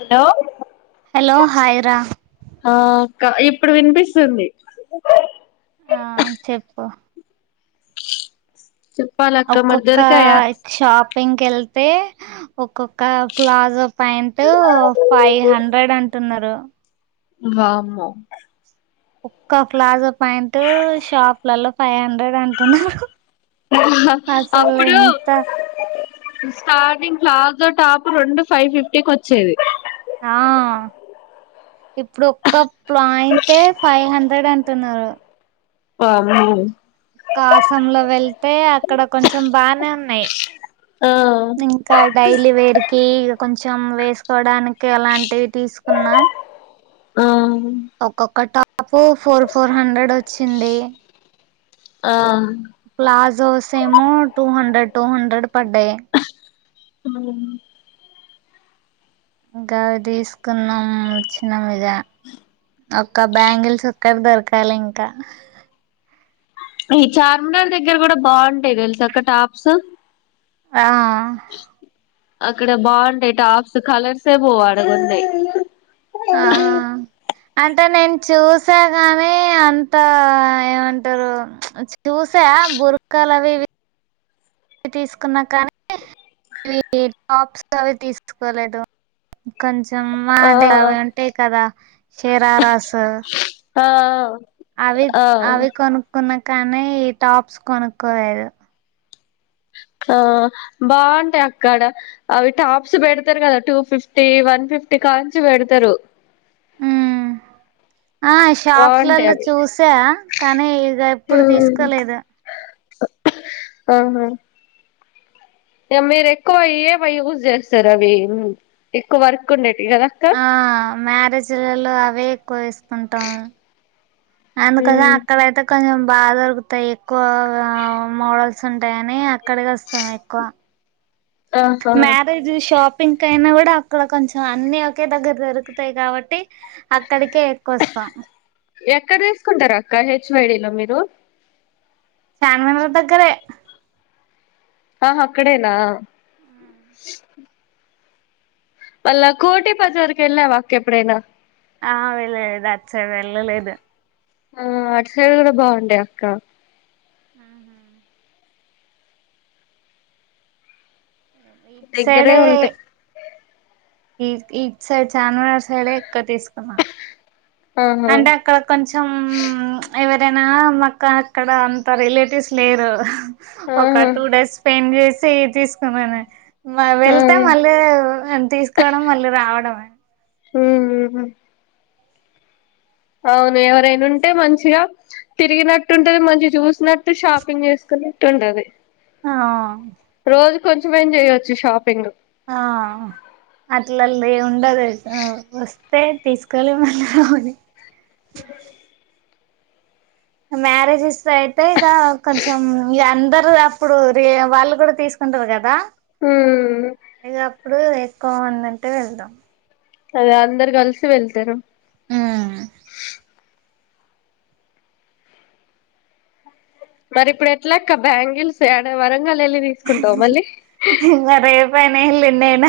Hello hello hi రా ఆ అక్క ఇప్పుడు వినిపిస్తుంది. ఆ చెప్పు చెప్పాలక్క మరి ఒక్కొక్క దొరికాయా షాప్ ప్పింగ్క్ వెళ్తే ఒక్కొక్క ప్లాజో ప్యాంట్ ఫైవ్ హండ్రెడ్ అంటున్నారు వామ్మో ఒక్క ఫ్లాజ ప్యాంటు షాప్లలల్లో ఫైవ్ హండ్రెడ్ అంటున్నారు అసలు అప్పుడు ఎంత స్టార్టింగ్ ప్లాజో టాప్ రెండు ఫైవ్ ఫిఫ్టీకి వచ్చేది ఆ ఇప్పుడు ఒక్క ప్లాయింటే ఫైవ్ హండ్రెడ్ అంటున్నారు వామ్మో కాసాం లో వెళ్తే అక్కడ కొంచెం బానే ఉన్నాయి ఆ ఇంకా డైలీ వేర్కి ఇగ కొంచెం వేస్ సొడానికి ఎలాంటివి తీసుకున్నా ఆ ఒక్కొక్క ట ఆ పో ఫోర్ ఫోర్ హండ్రెడ్ వచ్చింది ఆ ప్లాజో సేమో టూ హండ్రెడ్ టూ హండ్రెడ్ పడ్డయి మ్మ్ ఇంకా అవి తీసుకున్నాం వచ్చినం ఇగ ఒక్క బ్యాంగిల్స్ ఒక్కటి దొరకాలి ఇంకా ఈ చార్మినార్ దగ్గర కూడా బాగుంటాయి తెలుసా అక్క టాప్స్ ఆ అక్కడ బాగుంటాయి టాప్స్ కలర్సే పోవు ఆడ కొంటె ఆ అంటే నేను చూసా కాని అంత ఏమంటారు చూసా బురకలవి ఇవి తీసుకున్నా కానీ ఇవి టాప్స్ అవి తీసుకోలేదు కొంచెం సినిమా ఆ అంటే అవి ఉంటాయి కదా శిరారస్ ఆ అవి ఆ అవి కొనుక్కున్న కానీ టాప్స్ కొనుక్కోలేదు ఆ బాగుంటాయి అక్కడ అవి టాప్స్ పెడతారు కదా టూ ఫిఫ్టీ వన్ ఫిఫ్టీ కాంచి పెడతారు ఉమ్ ఆ షాప్స్ బాగుంటాయి లల్లో అవి చూసా కానీ ఇగ ఎప్పుడు తీసుకోలేదు ఆహా ఇగ మీరు ఎక్కువేవ యూజ్ చేస్తారు అవి ఎక్కువ వర్క్ ఉండే ఆ మ్యారేజీలలో అవే ఎక్కువ వేసుకుంటాం అందుకోసం ఉమ్ అక్కడయితే కొంచెం బాగా దొరుకుతాయి ఎక్కువ మోడల్స్ ఉంటాయి అని అక్కడికి వస్తాం ఎక్కువ ఆహా మ్యారేజు షాపు పింక్ అయినా కూడా అక్కడ కొంచెం అన్ని ఒకే దగ్గర దొరుకుతాయి కాబట్టి అక్కడికే ఎక్కువ వస్తాం ఎక్కడ తీసుకుంటారు అక్క హెచ్వైడీలో మీరు చార్మినార్ దగ్గరే ఆ అక్కడేనా అలా కోటి పజారుకి వెళ్ళవ అక్క ఎప్పుడేనా ఆ వెళ్ళలేదు అచ్చే వెళ్ళలేదు ఆ ఆటుసైడు కూడా బాగుంయి అక్క ఆ హా ఇటు సైడ దగ్గరే ఉంటాయి ఈ ఈ సైడ్ చార్మినార్ సైడే ఎక్కువ తీసుకున్నాం ఆహా అంటే అక్కడ కొంచెం ఎవరైనా కా అక్కడ అంత రిలేటివ్స్ లేరు ఒక ఆహా టూ డేస్ స్పెండ్ చేసి స తీ మ ఆ వెళ్తే మళ్ళీ తీసుకోవడం మళ్ళీ రావడమే [inaudible] హ అవును ఎవరైనా ఉంటే మంచిగా తిరిగినట్టుంటది మంచి చూసినట్టు షాపింగ్ చేసుకున్నట్టు ఉంటది ఆ రోజు కొంచెంమే చేయొచ్చు షాపింగ్ ఆ అట్లా ఉండద వ ఎ తీసుకోలే వాళ్ళు అని మ్యారేజెస్ లో అయితే ఇక కొంచెం అందరు అప్పుడు ర వాళ్ళు కూడా తీసుకుంటారు కదా హ ఇప్పుడు ఎక్కువ ఉందంటే వెళ్తాం అదే అందరు కలిసి వెళ్తారు ఉమ్ మరి ఇప్పుడు ఎట్లా అక్కా బ్యాంగిల్స్ ఏడ వరకు మల్లి వెళ్ళి తీసుకుంటావు మళ్ళీ పైన వెళ్ళిండు ఆయన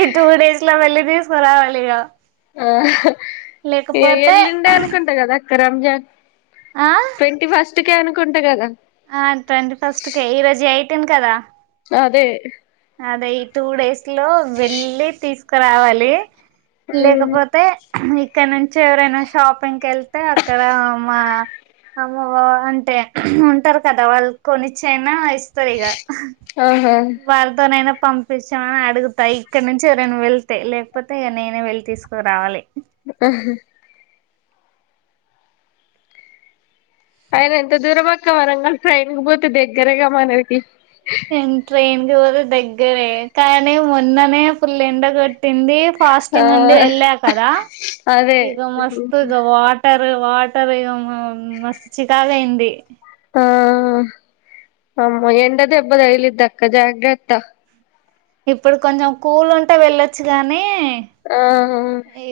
ఈ టూ డేస్ లో వెళ్ళి తీసుకురావాలి ఇక ఆ ఎల్లుండే అనుకుంటా కదా క్క రంజాన్ ఆ ట్వంటీ ఫస్ట్ ఇట్టుకే అనుకుంట కదా ఆ ట్వంటీ ఫస్ట్ కే ఈ ఈరోజు ఐ పెట్టింది కదా అదే అదే ఈ టూ డేస్ లో వెళ్ళి తీసు క రావాలి ఉమ్ లేకపోతే ఇక్కడ నుంచి ఎవరైనా షాపింగ్కి ళ్తే తే అక్కడ మా అమ్మ బో అంటే ఉంటారు కదా వాళ్ళు కొన్నిచ్చి అయినా ఇస్ స్తరిగా ఆహా ఎవరితోనైనా పంపించామని అడుగుతా ఇక్కడ నుంచి ఎరైనా వెళ్తే లేకపోతే ఇక నేనే వెళ్లి తీసుకురావాలి ఆహా అయన ఎంత దూరం అక్కా వరంగల్ ట్రైన్ కి పోతే దగ్గరే గా మనకి ఏం టేన్ జోరు దగ్గరే కానీ మొన్ననే ఫుల్ ఎండ కొట్టి ట్టింది ఆ ఫాస్టింగ్ ఉండి వెళ్ళ కదా అదే ఇక మస్తుగా వాటర్ వాటర్ ఇగ మస్తు చికాకు అయింది ఆ అమ్మో ఎండ దెబ్బ తగిలిదిక్కా జాగ్రత్త ఇప్పుడు కొంచెం కూల్ ఉంటే వెళ్ళొచ్చు గానీ ఆ ఏ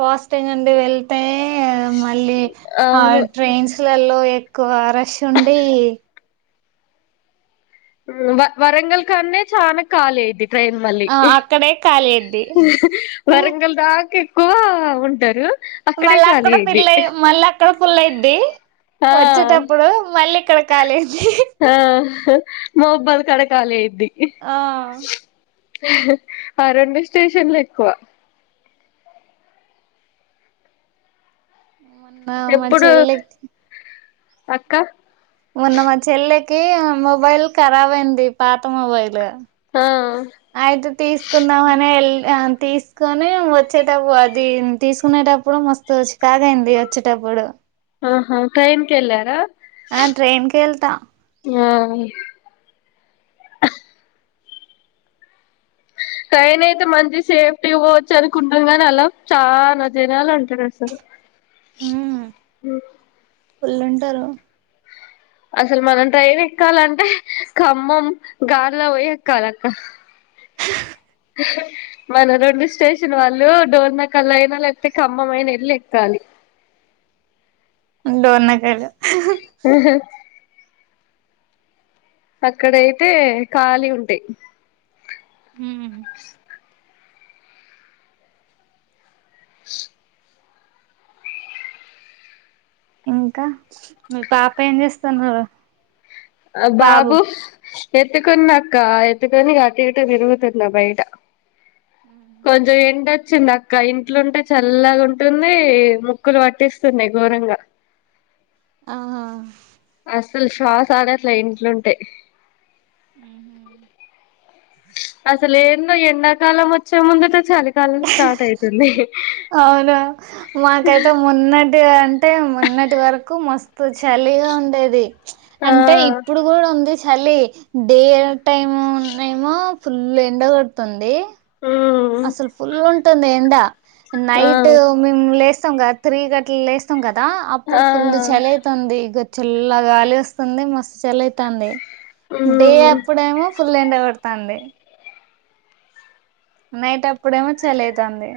ఫాస్టింగ్ ఉండి వెళ్తే ఏ మళ్ళీ ఆ అవును ట్రైన్స్ లలో ఎ కోవ రష్ ఉండి వ వరంగల్ కాన్నే చాన ఖాళీ అయిద్ది ట్రెన్ మళ్ళి ఆ అక్కడే కాలి అయిద్ది వరంగల్ దాంక ఎక్కువ ఉంటారు అక్కడే మళ్ళా ఖాళీ అక్కడ అయిద్ది పిల్ల మళ్ళ అ ఎక్కడ ఫుల్ అయిద్ది ఆ వచ్చేటప్పుడు మళ్ళీ కిడకాలి ఆ మవుబ్బాల కాడ కాళి అయి ఆ ఆ రెండు స్టేషన్ లో ఎక్కువ మా ఎప్పుడు చెల్లక్ అక్క కీ మొబైల్ ఖరాబ్ అయింది పాత మొబైల్ ఆ అయితే తీసుకుందామని ఎల్ ఆ తీస్కొనీ వచ్చేటపు అదీ తీసుకునేటప్పుడు మస్త్ స్టాగ్ అయింది వచ్చేటప్పుడు. ఆహా ట్రైన్ కెళ్లారా? ఆ ట్రైన్ కే ఎల్తాం. ఆ ట్రైన్ అయితే మంచి సేఫ్టీగ పోవచ్చు అనుకుంటాం గాని అలా చాన జనాలుంటరు అసలు. ఫుల్లుంటరు. అసలు మనం ట్రైన్ ఎక్కాలంటే, ఖమ్మం గాలిలో పోయి ఎక్కాలక్క. మన రొండు స్టేషన్ వాళ్లూ డోర్నకల్ అయినా లేకపోతే ఖమ్మం అయినా ఎల్లి ఎక్కాలి. డోర్నకల్. హ్మహ అక్కడయితే ఖాళీ ఉంటయి. హ్మ్ ఇంకా, మీ పాప ఏం చేస్తోందో? అ బాబు ఎత్తుకున్నాక్కా, ఎత్తుకొని ఇగ అటు ఇటు తిరుగుతున్నా బయట. కొంచెం ఎండ చ్చింది అక్క ఇంట్లో ఉంటే చల్లగ ఉంటుందీ, ముక్కులు పట్టిస్తున్నై ఘోరంగా. ఆ అస్సలు శ్వాస ఆడట్లా ఇంట్లో ఉంటే. ఆ అసలేందో ఎండాకాలం వచ్చే ముందటే చలి. కాలం స్టార్ట్ అయితుంది. అవును, మాకైతే మొన్న అంటే అంటే మొన్నటి వరకు మస్ ప్పుడు చలిగా ఉండేది. త్చ్ ఆ అంటే ఇప్పుడు కూడ ఉంది చ చలి [unintelligible] ఫుల్లు ఎండగొడుతొంది. ఉమ్ అసలు ఫుల్ల్ ఉం తోంది ఏండ. ఆ నైట్ మేం లేస్ త్తంగ త్రీ గట్ల లేస్తంగ దా అప్పుడు ఆ ఫుల్ల్ చలి అయితొంది. గ చల్ల గాలి వస్తుంది, మస్స్ చలయితాంది. డే ఉమ్ అప్పుడేమో ఫుల్ ఎండ కొడతాంది. నైట్ అప్పుడేమో చలి అయితాంది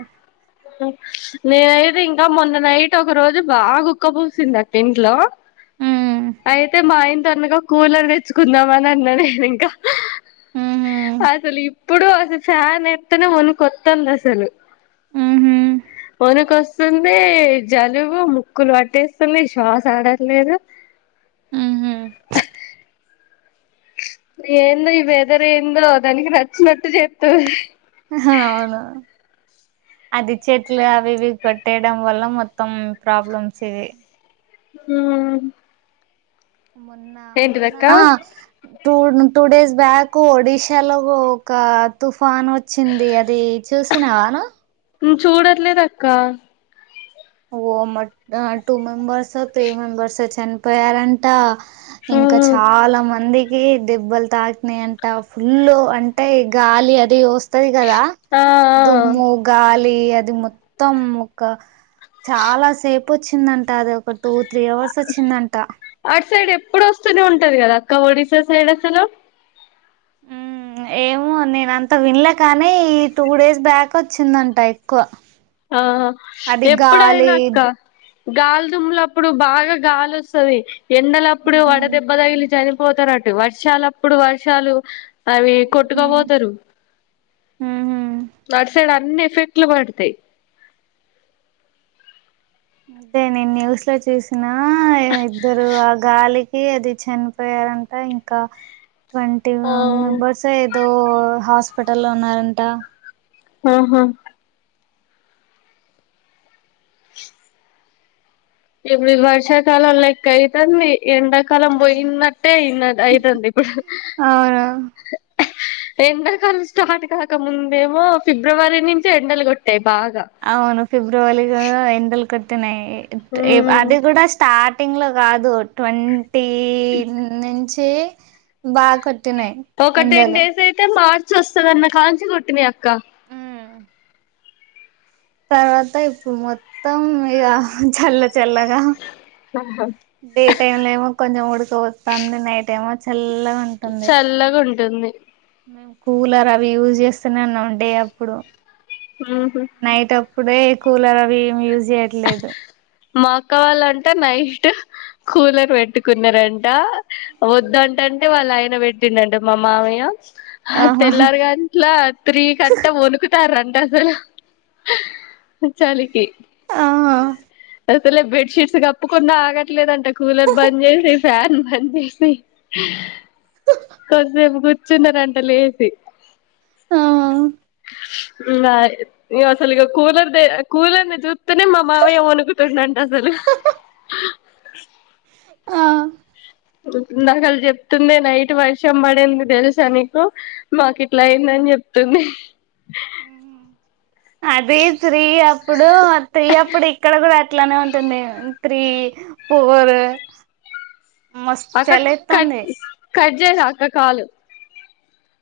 నేనైతే ఇంకా మొన్న నైట్ ఒక రోజు బాగా గుక్క పోసింది అక్క ఇంట్లో ఉమ్ అయితే మాఇన్ సన్నగా కూలర్ తెచ్చుకుందామ అని అన్నా నేను ఇంకా ఊహూ ఆసలు ఇప్ ఇప్పుడు అసలు ఫ్యాన్ ఎతేనే వనుకొత్తంది అసలు ఊహూ వనుకొస్తుంది. జలుబు ముక్కులు పట్టేస్తుంది. శ్వాస ఆడట్లేదు. ఉహు ఏందో ఈ వెదర్ ఏందో దానికి నచ్చినట్టు చెప్తన్ అవును అది చెట్లు అవి ఇవి కొట్టేయడం వల్ల మొత్తం ప్రాబ్లమ్స్ ఇవి హ్మ్ ఉ మొన్నా మొన్నా టూ టూ డేస్ బ్యాక్ ఒడిషాలో ఒక తుప్ పాన్ వచ్చింది అది చూసినావానా ఉ చూడట్లేదు అక్క ఓ మ టూ మెంబెర్స్ ఒ త్రీ మెంబెర్స్ ఒ చనిపోయారంట. ఇంకా ఆ చాలా మంది దెబ్బలు తాకినాయి అంట ఫుల్ అంటే గాలి అది వస్తది. కదా ఆ దుమ్ము, గాలి అది అది మొత్తం ఒక చాలా సేఫ్ వచ్చిందంట అది ఒక టూ త్రీ అవర్స్ వచ్చిందంట అటు సైడ్ ఎప్పుడు వస్తూనే ఉంటది కదా అక్క ఒడిసా సైడ్ అసలు ఉమ్ ఏమో నేన అంత వినలే కానీ ఈ టూ డేస్ బ్యాక్ వచ్చిందంట ఎక్కువ ఆ అది గాలి ఎప్పుడయినా అక్క గాలిదుమ్ల అప్పుడు బాగా గాలి వస్తది ఎండలప్పుడు ఉహు, వడ దెబ్బ తగిలి చని పోతన్నట్టు వర్షాలప్పుడు వర్షాలు అవి ఉహు, కొట్టుకపోతరు ఉహు. అటు సైడ్ అన్ని ఎఫెక్ట్లు పడతయ్ అదే నేను న్యూస్లో చూసిన ఆ ఇద్దరు ఆ గాలి ఏ అది చనిపోయారంట ఇంకా ట్వంటీ ఆ మెంబర్స్ ఏదో హాస్ హాస్పిటల్లో ఉన్నారంట ఆహా ఇప్పుడు ఇది వర్షాకాలం లైక్కాయితంది ఎండాకాలం ఉ పోయినట్టే ఇన అయితంది అవును ఎండకాలం స్టార్ట్ కాకముందేమో ఫిబ్రవరి నుంచె ఎండలు కొట్టేద్ అవును ఫిబ్రవరిలో ఎండల్ కొట్ ట్టినై ఏ ఉమ్ అది కూడా స్టార్ట్ ార్టింగ్ లో కాదు ట్వన్ టి నుంచి చి బ కొట్ ఒక టెన్ డేస్ అయితే మార్ ర్చ్ వస్తదన్నకంచి కొట్టినయక్క ఉమ్. తర్వాత ఇప్పుడు మొత్తం ఇగ చల్ల చల్లగా ఆహా డే టైమ్ లో ఏమో కొంచెం ఉడికపోతంది నైట్ ఏమో చల్లగ ఉంటుంది చల్లగా ఉంటుంది మేము కూలర్ అవి యూజ్ చేస్ న్నమ్ డే అప్పుడు ఉహు నైట్ ఇప్పుడే కూలర్ అవి ఏం యూజ్ చేయట్లేదు మా అక్క వాళ్ళంట నైట్ కూలర్ పెట్టుకున్నారంట వద్దాటంటే వాళ్ళయిన పెట్టిండంట మా మామయ్య ఆహా తెల్లారు గంట్ల త్రి కట్టా వనుకుతారం టసలు చలికి ఆ అ అసలే బెడ్షీట్స్ కప్పకుడా ఆగట్లేదంట కూలర్ బంద్ చేసి ఫ్యాన్ బంద్ చేసి కొద్ధిసేపు కూర్చున్నారంట లేసి ఆ ఇంగ ఇగ అసలిగ కూలర్ కూలర్ ని చూత్ తేనె మామమాయ్యా ఒనుకుతుండంట అసలు ఆ నాక్ అల్ చెప్తుండే నైట్ వర్షం పడింది తెలుసా నీకు మాకు ఇట్లా అయిందని చెప్తుంది అదే త్రీ అప్పుడు త్రి అప్పుడు ఇక్కడకుడ్ అట్ అట్లానే ఉంటుంది త్రీ ఫోర్ మస్తు అక్క క చలి కట్ ఎత్తాంది కట్ చైరా అక్క కాలు